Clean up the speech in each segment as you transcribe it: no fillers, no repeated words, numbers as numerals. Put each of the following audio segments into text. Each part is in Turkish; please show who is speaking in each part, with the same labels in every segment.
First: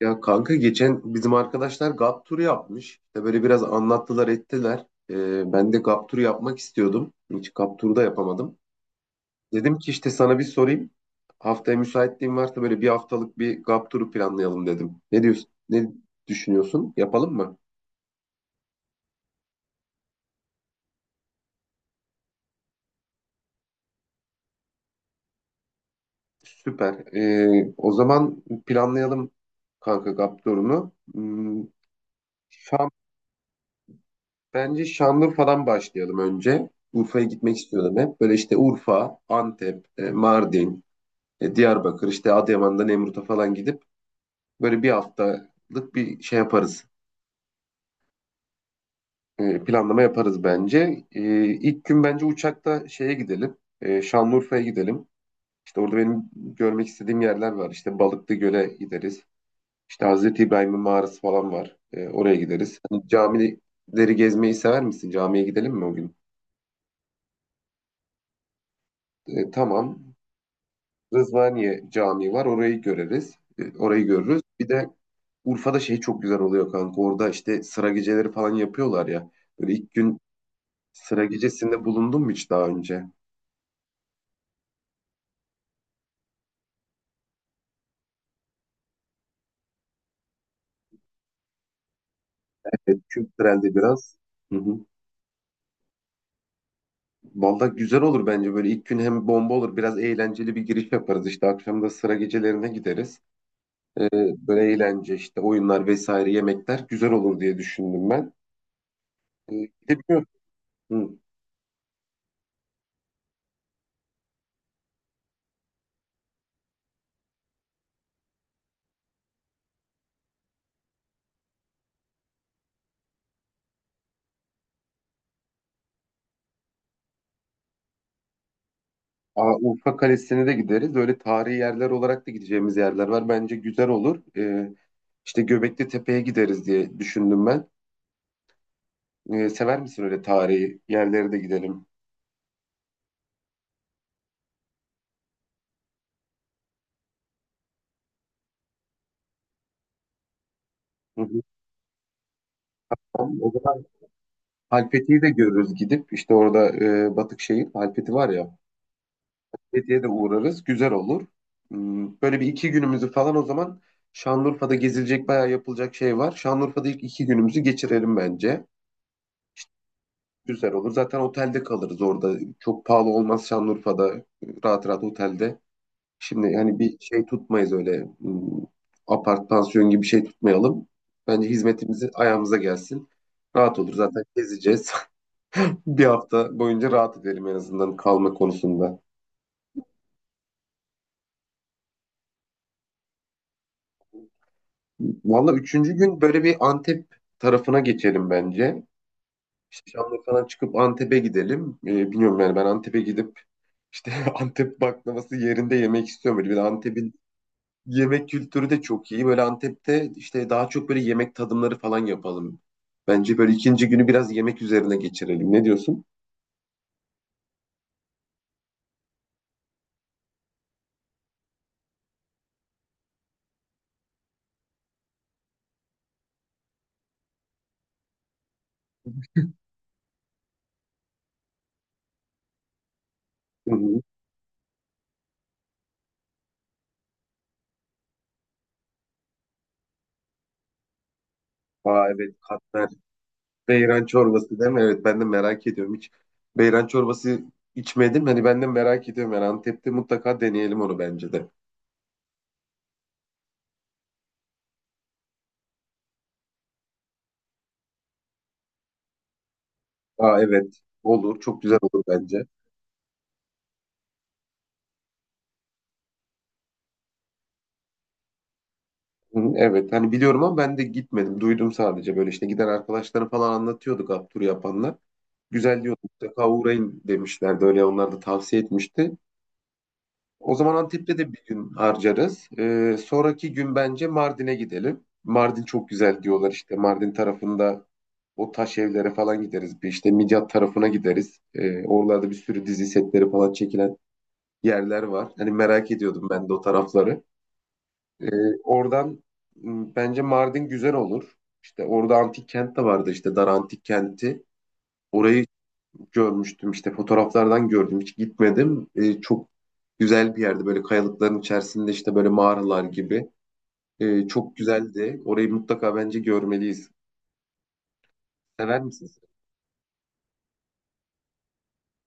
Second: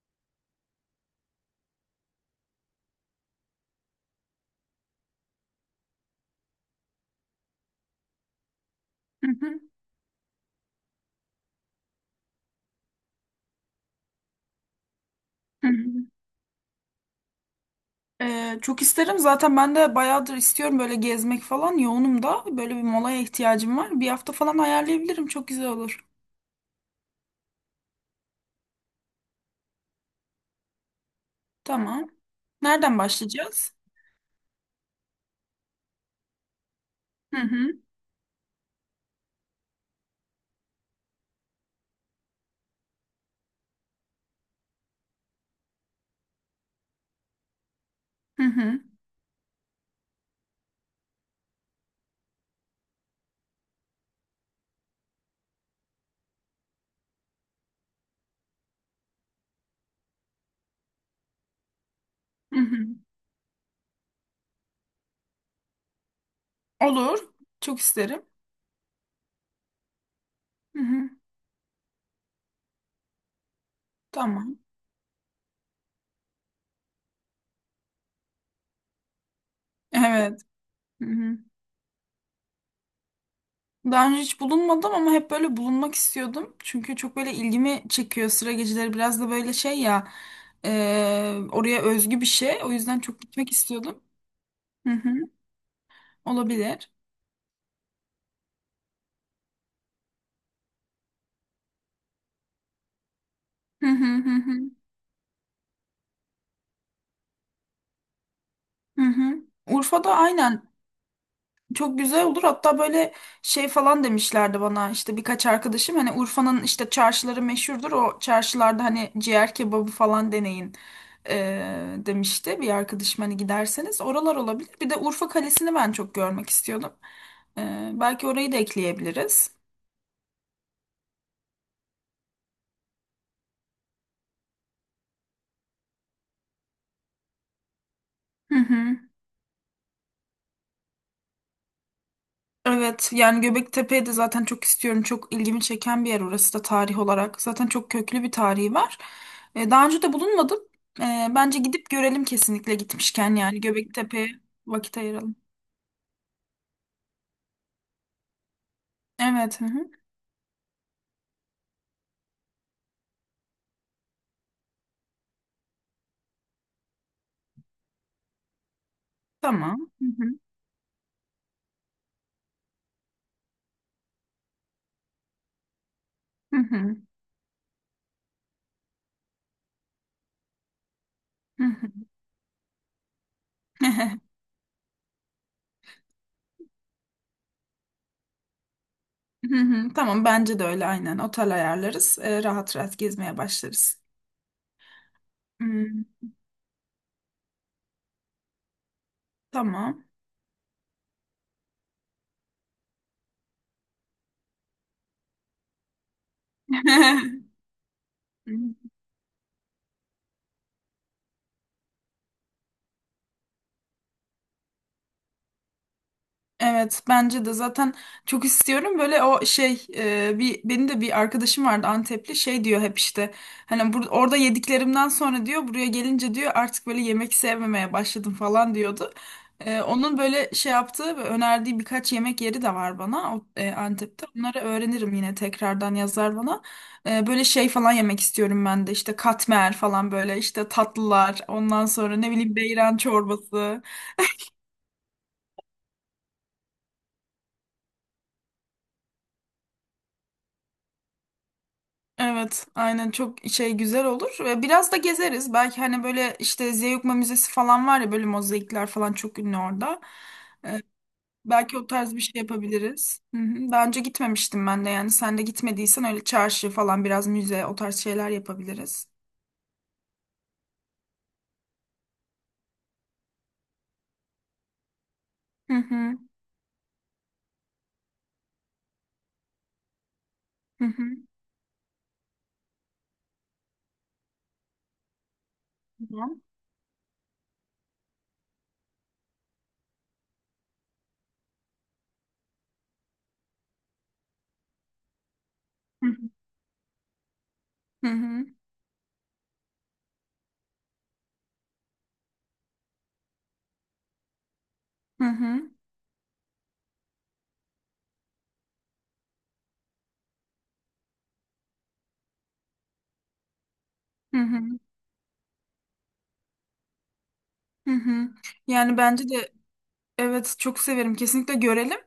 Speaker 1: Ya kanka geçen bizim arkadaşlar GAP turu yapmış. İşte böyle biraz anlattılar ettiler. Ben de GAP turu yapmak istiyordum. Hiç GAP turu da yapamadım.
Speaker 2: Hı hı,
Speaker 1: Dedim ki işte sana bir sorayım. Haftaya müsaitliğin varsa böyle bir haftalık bir GAP turu planlayalım dedim. Ne diyorsun?
Speaker 2: hı
Speaker 1: Ne
Speaker 2: hı.
Speaker 1: düşünüyorsun? Yapalım mı?
Speaker 2: Çok isterim. Zaten ben de bayağıdır istiyorum böyle gezmek falan. Yoğunum da. Böyle bir molaya ihtiyacım var. Bir hafta falan ayarlayabilirim. Çok güzel olur.
Speaker 1: Süper. O zaman planlayalım kanka GAP turunu.
Speaker 2: Tamam.
Speaker 1: Şam,
Speaker 2: Nereden başlayacağız?
Speaker 1: bence Şanlıurfa'dan başlayalım önce. Urfa'ya
Speaker 2: Hı
Speaker 1: gitmek
Speaker 2: hı,
Speaker 1: istiyordum hep. Böyle işte Urfa, Antep, Mardin, Diyarbakır, işte Adıyaman'da Nemrut'a falan gidip böyle bir haftalık bir şey yaparız.
Speaker 2: hı hı,
Speaker 1: Planlama yaparız bence. E, ilk gün bence uçakta şeye gidelim. Şanlıurfa'ya gidelim. İşte orada benim görmek istediğim yerler var. İşte Balıklı Göl'e gideriz. İşte Hazreti İbrahim'in mağarası falan var. Oraya
Speaker 2: hı
Speaker 1: gideriz.
Speaker 2: hı.
Speaker 1: Hani camileri gezmeyi sever misin? Camiye gidelim mi o gün?
Speaker 2: Olur. Çok isterim.
Speaker 1: Tamam.
Speaker 2: Hı hı.
Speaker 1: Rızvaniye Camii var. Orayı göreriz. Orayı görürüz.
Speaker 2: Tamam.
Speaker 1: Bir de Urfa'da şey çok güzel oluyor kanka. Orada işte sıra geceleri falan yapıyorlar ya. Böyle ilk gün
Speaker 2: Evet. Hı
Speaker 1: sıra
Speaker 2: hı.
Speaker 1: gecesinde bulundum mu hiç daha önce?
Speaker 2: Daha önce hiç bulunmadım ama hep böyle bulunmak istiyordum. Çünkü çok böyle ilgimi çekiyor sıra geceleri. Biraz da böyle şey ya oraya özgü bir şey. O yüzden
Speaker 1: Evet,
Speaker 2: çok gitmek
Speaker 1: kültürelde
Speaker 2: istiyordum.
Speaker 1: biraz. Hı hı.
Speaker 2: Hı hı. Olabilir.
Speaker 1: Vallahi güzel olur bence böyle ilk gün hem bomba olur, biraz eğlenceli bir giriş yaparız, işte akşam da sıra gecelerine gideriz.
Speaker 2: Hı hı
Speaker 1: Ee,
Speaker 2: hı hı.
Speaker 1: böyle eğlence işte oyunlar vesaire yemekler güzel olur diye düşündüm ben.
Speaker 2: Hı hı.
Speaker 1: Bir de
Speaker 2: Urfa'da
Speaker 1: biliyorum
Speaker 2: aynen
Speaker 1: hı.
Speaker 2: çok güzel olur. Hatta böyle şey falan demişlerdi bana işte birkaç arkadaşım hani Urfa'nın işte çarşıları meşhurdur. O çarşılarda hani ciğer kebabı falan deneyin demişti bir arkadaşım hani giderseniz oralar olabilir. Bir de Urfa Kalesi'ni ben çok görmek istiyordum. Belki orayı da ekleyebiliriz.
Speaker 1: Aa, Urfa Kalesi'ne de gideriz, öyle tarihi yerler olarak da gideceğimiz yerler var, bence güzel olur. İşte Göbekli Tepe'ye gideriz diye düşündüm ben.
Speaker 2: Hı hı.
Speaker 1: Sever misin, öyle tarihi yerlere de gidelim?
Speaker 2: Evet yani Göbektepe'yi de zaten çok istiyorum. Çok ilgimi çeken bir yer orası da tarih olarak. Zaten çok köklü bir tarihi var. Daha önce de bulunmadım.
Speaker 1: Hı hı.
Speaker 2: Bence gidip görelim, kesinlikle gitmişken
Speaker 1: Tamam, o
Speaker 2: yani
Speaker 1: zaman
Speaker 2: Göbektepe'ye vakit
Speaker 1: Halfeti'yi de
Speaker 2: ayıralım.
Speaker 1: görürüz gidip işte orada, Batıkşehir Halfeti var ya.
Speaker 2: Evet. Hı hı.
Speaker 1: Halfeti'ye de uğrarız. Güzel olur. Böyle bir iki günümüzü falan, o zaman Şanlıurfa'da gezilecek bayağı yapılacak şey var. Şanlıurfa'da ilk iki günümüzü geçirelim bence.
Speaker 2: Tamam. Hı hı.
Speaker 1: Güzel olur. Zaten otelde kalırız orada. Çok pahalı olmaz Şanlıurfa'da. Rahat rahat otelde. Şimdi
Speaker 2: Hı
Speaker 1: yani bir
Speaker 2: hı.
Speaker 1: şey tutmayız öyle, apart pansiyon gibi bir şey tutmayalım. Bence
Speaker 2: Hı hı.
Speaker 1: hizmetimizi ayağımıza gelsin. Rahat olur zaten gezeceğiz. Bir hafta boyunca rahat edelim en azından kalma konusunda.
Speaker 2: Hı hı. Tamam, bence de öyle aynen. Otel ayarlarız. Rahat rahat gezmeye başlarız.
Speaker 1: Valla üçüncü
Speaker 2: Hmm,
Speaker 1: gün böyle bir Antep tarafına geçelim bence. İşte
Speaker 2: tamam.
Speaker 1: Şanlıurfa'dan çıkıp Antep'e gidelim. Bilmiyorum yani, ben Antep'e gidip işte Antep baklavası yerinde yemek istiyorum. Böyle bir de Antep'in yemek kültürü de çok iyi. Böyle Antep'te işte daha çok böyle yemek tadımları falan yapalım. Bence böyle ikinci günü biraz yemek üzerine geçirelim. Ne diyorsun?
Speaker 2: Evet, bence de zaten çok istiyorum böyle o şey bir benim de bir arkadaşım vardı Antepli, şey diyor hep işte hani orada yediklerimden sonra diyor buraya gelince diyor artık böyle yemek sevmemeye başladım falan diyordu. E, onun böyle şey yaptığı ve önerdiği birkaç yemek yeri de var bana
Speaker 1: Hı hı.
Speaker 2: Antep'te onları öğrenirim, yine tekrardan yazar bana. E, böyle şey falan yemek istiyorum ben de işte katmer falan, böyle işte tatlılar, ondan
Speaker 1: Aa,
Speaker 2: sonra ne
Speaker 1: evet,
Speaker 2: bileyim
Speaker 1: katmer.
Speaker 2: beyran çorbası.
Speaker 1: Beyran çorbası değil mi? Evet, ben de merak ediyorum. Hiç beyran çorbası içmedim. Hani ben de merak ediyorum. Yani Antep'te mutlaka deneyelim onu bence de.
Speaker 2: Evet, aynen çok şey güzel olur ve biraz da gezeriz. Belki hani böyle işte Zeugma Müzesi falan var ya, böyle mozaikler falan çok ünlü orada.
Speaker 1: Aa, evet olur. Çok güzel
Speaker 2: Belki o
Speaker 1: olur
Speaker 2: tarz bir şey
Speaker 1: bence.
Speaker 2: yapabiliriz. Hı hı. Daha önce gitmemiştim ben de, yani sen de gitmediysen öyle çarşı falan, biraz müze, o tarz şeyler yapabiliriz.
Speaker 1: Hı hı, evet hani biliyorum ama ben de gitmedim. Duydum sadece, böyle işte giden arkadaşları falan anlatıyorduk Abdur yapanlar.
Speaker 2: Hı
Speaker 1: Güzel diyor,
Speaker 2: hı
Speaker 1: mutlaka uğrayın demişlerdi. Öyle onlar da tavsiye etmişti. O zaman
Speaker 2: hı hı.
Speaker 1: Antep'te de bir gün harcarız. Sonraki gün bence Mardin'e gidelim. Mardin çok güzel
Speaker 2: Tamam.
Speaker 1: diyorlar işte. Mardin tarafında o taş evlere falan gideriz. Bir işte Midyat tarafına gideriz. Oralarda bir sürü dizi setleri falan çekilen yerler var. Hani merak
Speaker 2: Hı
Speaker 1: ediyordum ben de o tarafları.
Speaker 2: hı
Speaker 1: Ee,
Speaker 2: hı
Speaker 1: oradan bence Mardin güzel olur. İşte orada antik kent de vardı, işte Dar Antik Kenti.
Speaker 2: hı
Speaker 1: Orayı
Speaker 2: hı
Speaker 1: görmüştüm, işte fotoğraflardan gördüm, hiç gitmedim. Çok güzel bir yerde, böyle kayalıkların içerisinde, işte böyle mağaralar gibi. Çok
Speaker 2: hı
Speaker 1: güzeldi. Orayı mutlaka bence görmeliyiz.
Speaker 2: hı hı.
Speaker 1: Sever
Speaker 2: Yani
Speaker 1: misiniz?
Speaker 2: bence de evet, çok severim, kesinlikle görelim.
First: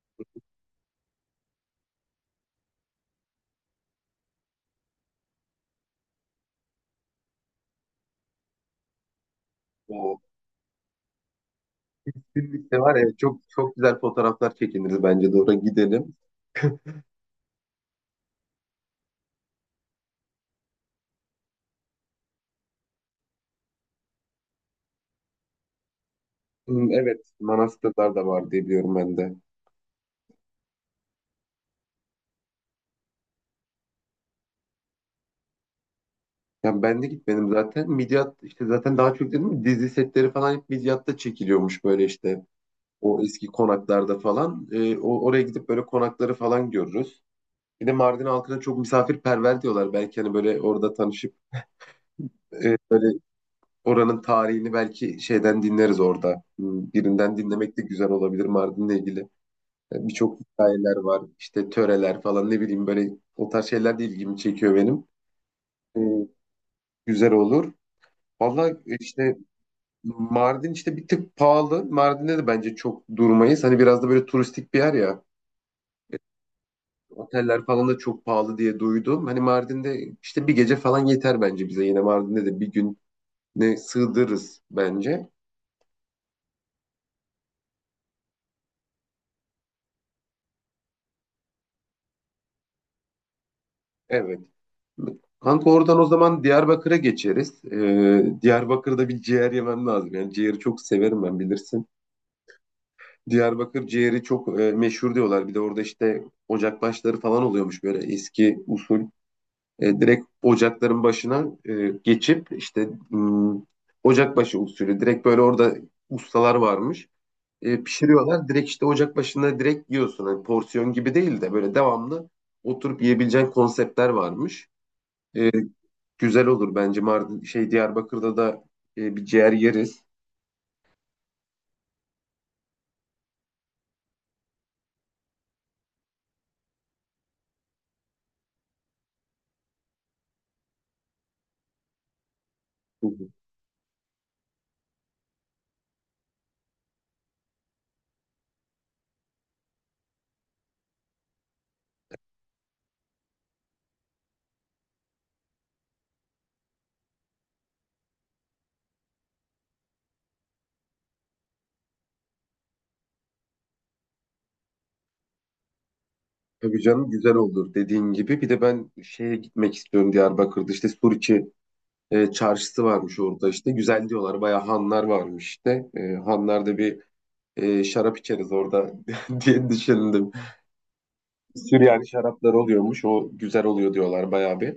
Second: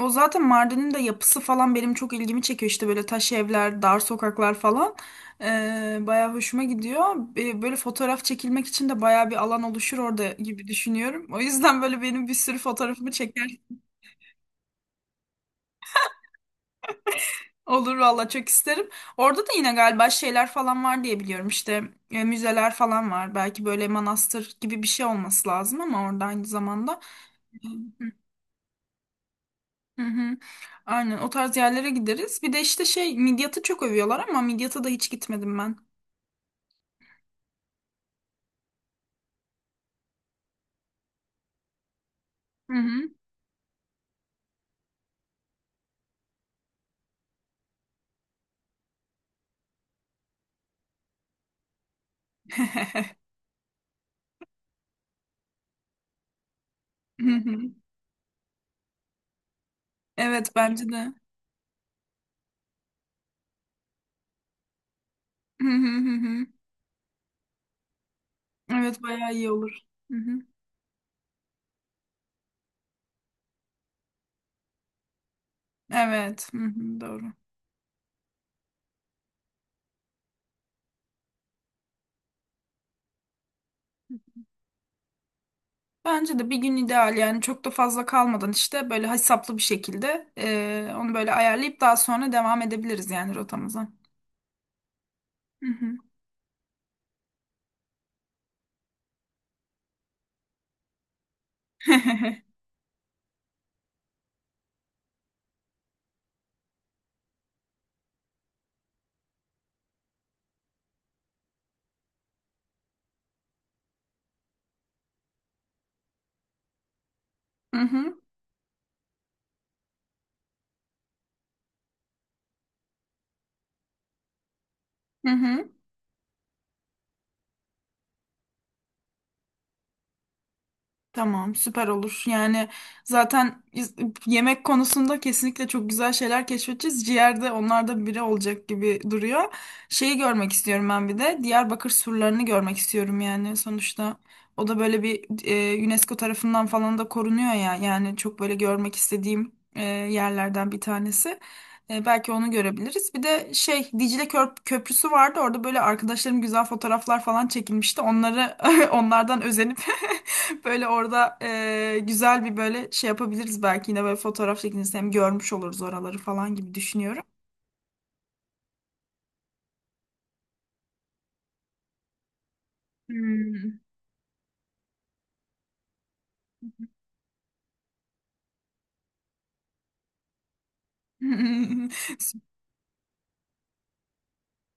Speaker 2: O zaten Mardin'in de yapısı falan benim çok ilgimi çekiyor işte böyle taş evler, dar sokaklar falan. Bayağı hoşuma gidiyor. Böyle fotoğraf çekilmek için de bayağı bir alan oluşur
Speaker 1: O
Speaker 2: orada gibi düşünüyorum. O yüzden böyle benim bir sürü
Speaker 1: birlikte var ya,
Speaker 2: fotoğrafımı
Speaker 1: çok
Speaker 2: çeker.
Speaker 1: çok güzel fotoğraflar çekiniriz, bence de oraya gidelim.
Speaker 2: Olur valla, çok isterim. Orada da yine galiba şeyler falan var diye biliyorum işte müzeler falan var. Belki böyle manastır gibi bir şey olması lazım ama orada aynı
Speaker 1: Hmm,
Speaker 2: zamanda.
Speaker 1: evet, manastırlar da var diye biliyorum ben de.
Speaker 2: Hı hı. Aynen, o tarz yerlere gideriz. Bir de işte şey Midyat'ı çok övüyorlar ama Midyat'a da hiç gitmedim ben.
Speaker 1: Yani ben de gitmedim zaten. Midyat işte zaten daha çok dedim ya, dizi setleri falan hep Midyat'ta çekiliyormuş böyle işte.
Speaker 2: Hı hı.
Speaker 1: O eski konaklarda falan. Oraya gidip böyle konakları falan görürüz. Bir de Mardin halkına çok misafirperver diyorlar. Belki hani böyle orada tanışıp, böyle oranın tarihini belki şeyden dinleriz orada. Hmm,
Speaker 2: Hı
Speaker 1: Birinden
Speaker 2: hı.
Speaker 1: dinlemek de güzel olabilir Mardin'le ilgili. Yani birçok
Speaker 2: Evet, bence
Speaker 1: hikayeler
Speaker 2: de.
Speaker 1: var. İşte töreler falan, ne bileyim, böyle o tarz şeyler de ilgimi çekiyor benim.
Speaker 2: Hı hı
Speaker 1: E,
Speaker 2: hı hı.
Speaker 1: güzel olur. Valla
Speaker 2: Evet, bayağı
Speaker 1: işte
Speaker 2: iyi olur. Hı hı.
Speaker 1: Mardin işte bir tık pahalı. Mardin'de de bence çok durmayız. Hani biraz da böyle turistik bir yer ya.
Speaker 2: Evet, hı hı, doğru.
Speaker 1: Oteller falan da çok pahalı diye duydum. Hani Mardin'de işte bir gece falan yeter bence bize. Yine Mardin'de de bir gün ne sığdırırız bence.
Speaker 2: Bence de bir gün ideal, yani çok da fazla kalmadan işte böyle hesaplı bir şekilde onu böyle ayarlayıp daha sonra devam edebiliriz yani rotamıza.
Speaker 1: Evet.
Speaker 2: Hı
Speaker 1: Kanka oradan
Speaker 2: hı.
Speaker 1: o zaman Diyarbakır'a geçeriz. Diyarbakır'da bir ciğer yemem lazım. Yani ciğeri çok severim ben, bilirsin. Diyarbakır ciğeri çok meşhur diyorlar. Bir de orada işte ocakbaşları falan oluyormuş, böyle eski usul. Direkt ocakların başına geçip işte, ocakbaşı usulü. Direkt böyle orada ustalar varmış.
Speaker 2: Hı
Speaker 1: e,
Speaker 2: hı.
Speaker 1: pişiriyorlar. Direkt işte ocak başında direkt yiyorsun. Hani porsiyon gibi değil de böyle devamlı oturup yiyebileceğin konseptler varmış.
Speaker 2: Hı
Speaker 1: E,
Speaker 2: hı.
Speaker 1: güzel olur bence Mardin şey Diyarbakır'da da bir ciğer yeriz.
Speaker 2: Tamam, süper olur. Yani zaten yemek konusunda kesinlikle çok güzel şeyler keşfedeceğiz. Ciğer de onlarda biri olacak gibi duruyor. Şeyi görmek istiyorum ben bir de. Diyarbakır surlarını görmek
Speaker 1: Hı
Speaker 2: istiyorum
Speaker 1: hı.
Speaker 2: yani sonuçta. O da böyle bir UNESCO tarafından falan da korunuyor ya. Yani çok böyle görmek istediğim yerlerden bir tanesi. E, belki onu görebiliriz. Bir de şey Dicle Köprüsü vardı. Orada böyle arkadaşlarım güzel fotoğraflar falan çekilmişti. Onları onlardan özenip böyle orada güzel bir böyle şey yapabiliriz belki, yine böyle fotoğraf çekilirse hem görmüş oluruz oraları falan gibi
Speaker 1: Tabii canım,
Speaker 2: düşünüyorum.
Speaker 1: güzel olur dediğin gibi. Bir de ben şeye gitmek istiyorum, Diyarbakır'da işte Suriçi çarşısı varmış orada işte. Güzel diyorlar, bayağı hanlar varmış işte. Hanlarda bir şarap içeriz orada diye düşündüm.
Speaker 2: Hmm.
Speaker 1: Süryani şaraplar oluyormuş, o güzel oluyor diyorlar bayağı bir.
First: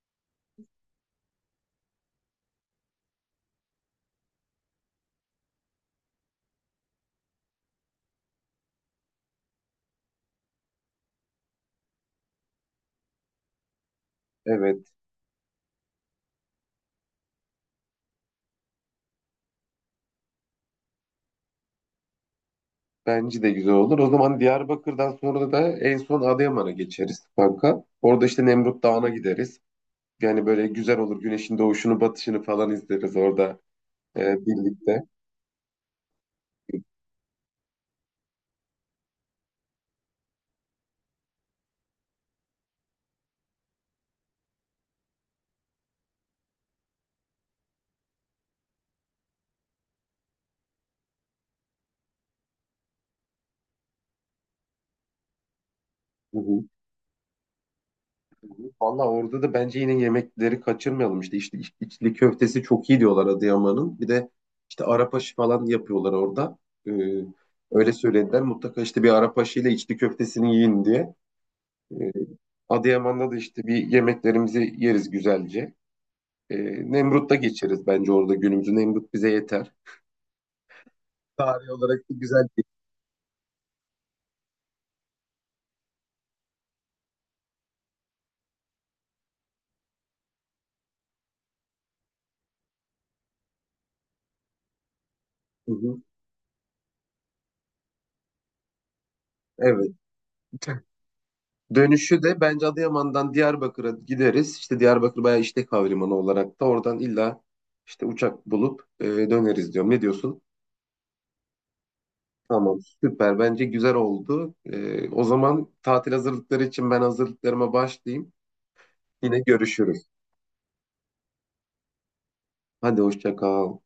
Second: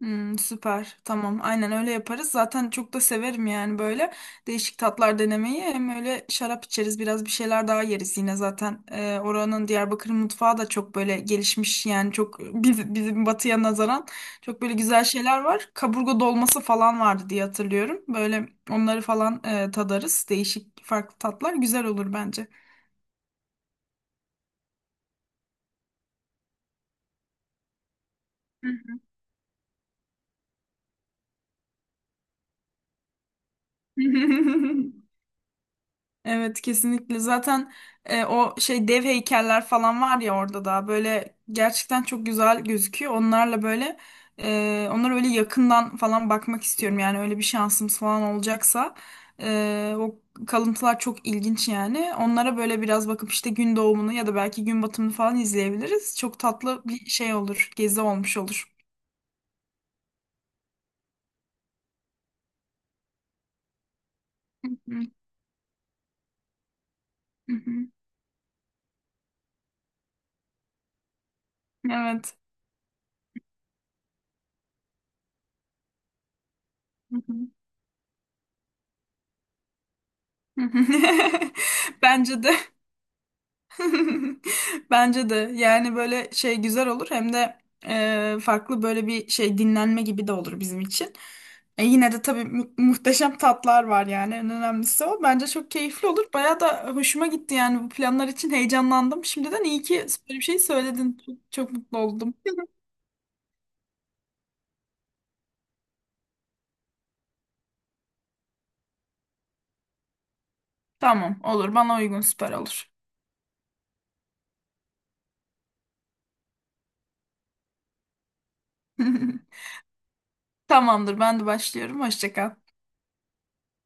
Speaker 2: Hmm, süper. Tamam. Aynen öyle yaparız. Zaten çok da severim yani böyle değişik tatlar denemeyi. Hem öyle şarap içeriz, biraz bir şeyler daha yeriz yine zaten. Oranın Diyarbakır mutfağı da çok böyle gelişmiş yani çok bizim batıya nazaran çok böyle
Speaker 1: Evet.
Speaker 2: güzel şeyler var. Kaburga dolması falan vardı diye hatırlıyorum. Böyle onları falan tadarız. Değişik farklı tatlar güzel olur bence.
Speaker 1: Bence de güzel olur. O zaman Diyarbakır'dan sonra da en son Adıyaman'a geçeriz kanka. Orada işte Nemrut Dağı'na gideriz. Yani böyle güzel olur. Güneşin doğuşunu, batışını falan izleriz orada birlikte.
Speaker 2: Evet, kesinlikle zaten o şey dev heykeller falan var ya, orada da böyle gerçekten çok güzel gözüküyor. Onlarla böyle onlara öyle yakından falan bakmak istiyorum yani, öyle bir şansımız falan olacaksa. O kalıntılar çok ilginç yani. Onlara böyle biraz bakıp işte gün doğumunu ya da belki gün batımını falan izleyebiliriz.
Speaker 1: Hı
Speaker 2: Çok
Speaker 1: hı.
Speaker 2: tatlı bir şey olur, gezi olmuş olur.
Speaker 1: Valla orada da bence yine yemekleri kaçırmayalım. İşte içli köftesi çok iyi diyorlar Adıyaman'ın. Bir de
Speaker 2: Hı
Speaker 1: işte
Speaker 2: hı,
Speaker 1: Arap aşı falan yapıyorlar orada. Ee,
Speaker 2: hı hı.
Speaker 1: öyle söylediler. Mutlaka işte bir Arap aşıyla içli köftesini yiyin diye. Ee,
Speaker 2: Evet.
Speaker 1: Adıyaman'da da işte bir yemeklerimizi yeriz güzelce. E,
Speaker 2: Hı
Speaker 1: Nemrut'ta
Speaker 2: hı.
Speaker 1: geçeriz bence orada günümüzü. Nemrut bize yeter. Tarih olarak da
Speaker 2: Bence
Speaker 1: güzel
Speaker 2: de.
Speaker 1: bir...
Speaker 2: Bence de yani böyle şey güzel olur, hem de farklı böyle bir şey, dinlenme gibi de olur bizim için. E, yine de tabii muhteşem tatlar var yani, en önemlisi o. Bence çok
Speaker 1: Hı hı.
Speaker 2: keyifli olur. Bayağı da hoşuma gitti yani, bu planlar için heyecanlandım. Şimdiden iyi
Speaker 1: Evet.
Speaker 2: ki böyle bir şey söyledin. Çok, çok mutlu
Speaker 1: Dönüşü
Speaker 2: oldum.
Speaker 1: de bence Adıyaman'dan Diyarbakır'a gideriz. İşte Diyarbakır bayağı işlek havalimanı olarak da oradan illa işte uçak bulup döneriz diyorum. Ne diyorsun?
Speaker 2: Tamam, olur bana uygun, süper
Speaker 1: Tamam,
Speaker 2: olur.
Speaker 1: süper, bence güzel oldu. O zaman tatil hazırlıkları için ben hazırlıklarıma başlayayım. Yine görüşürüz.
Speaker 2: Tamamdır, ben de başlıyorum. Hoşça kal.
Speaker 1: Hadi hoşça kal.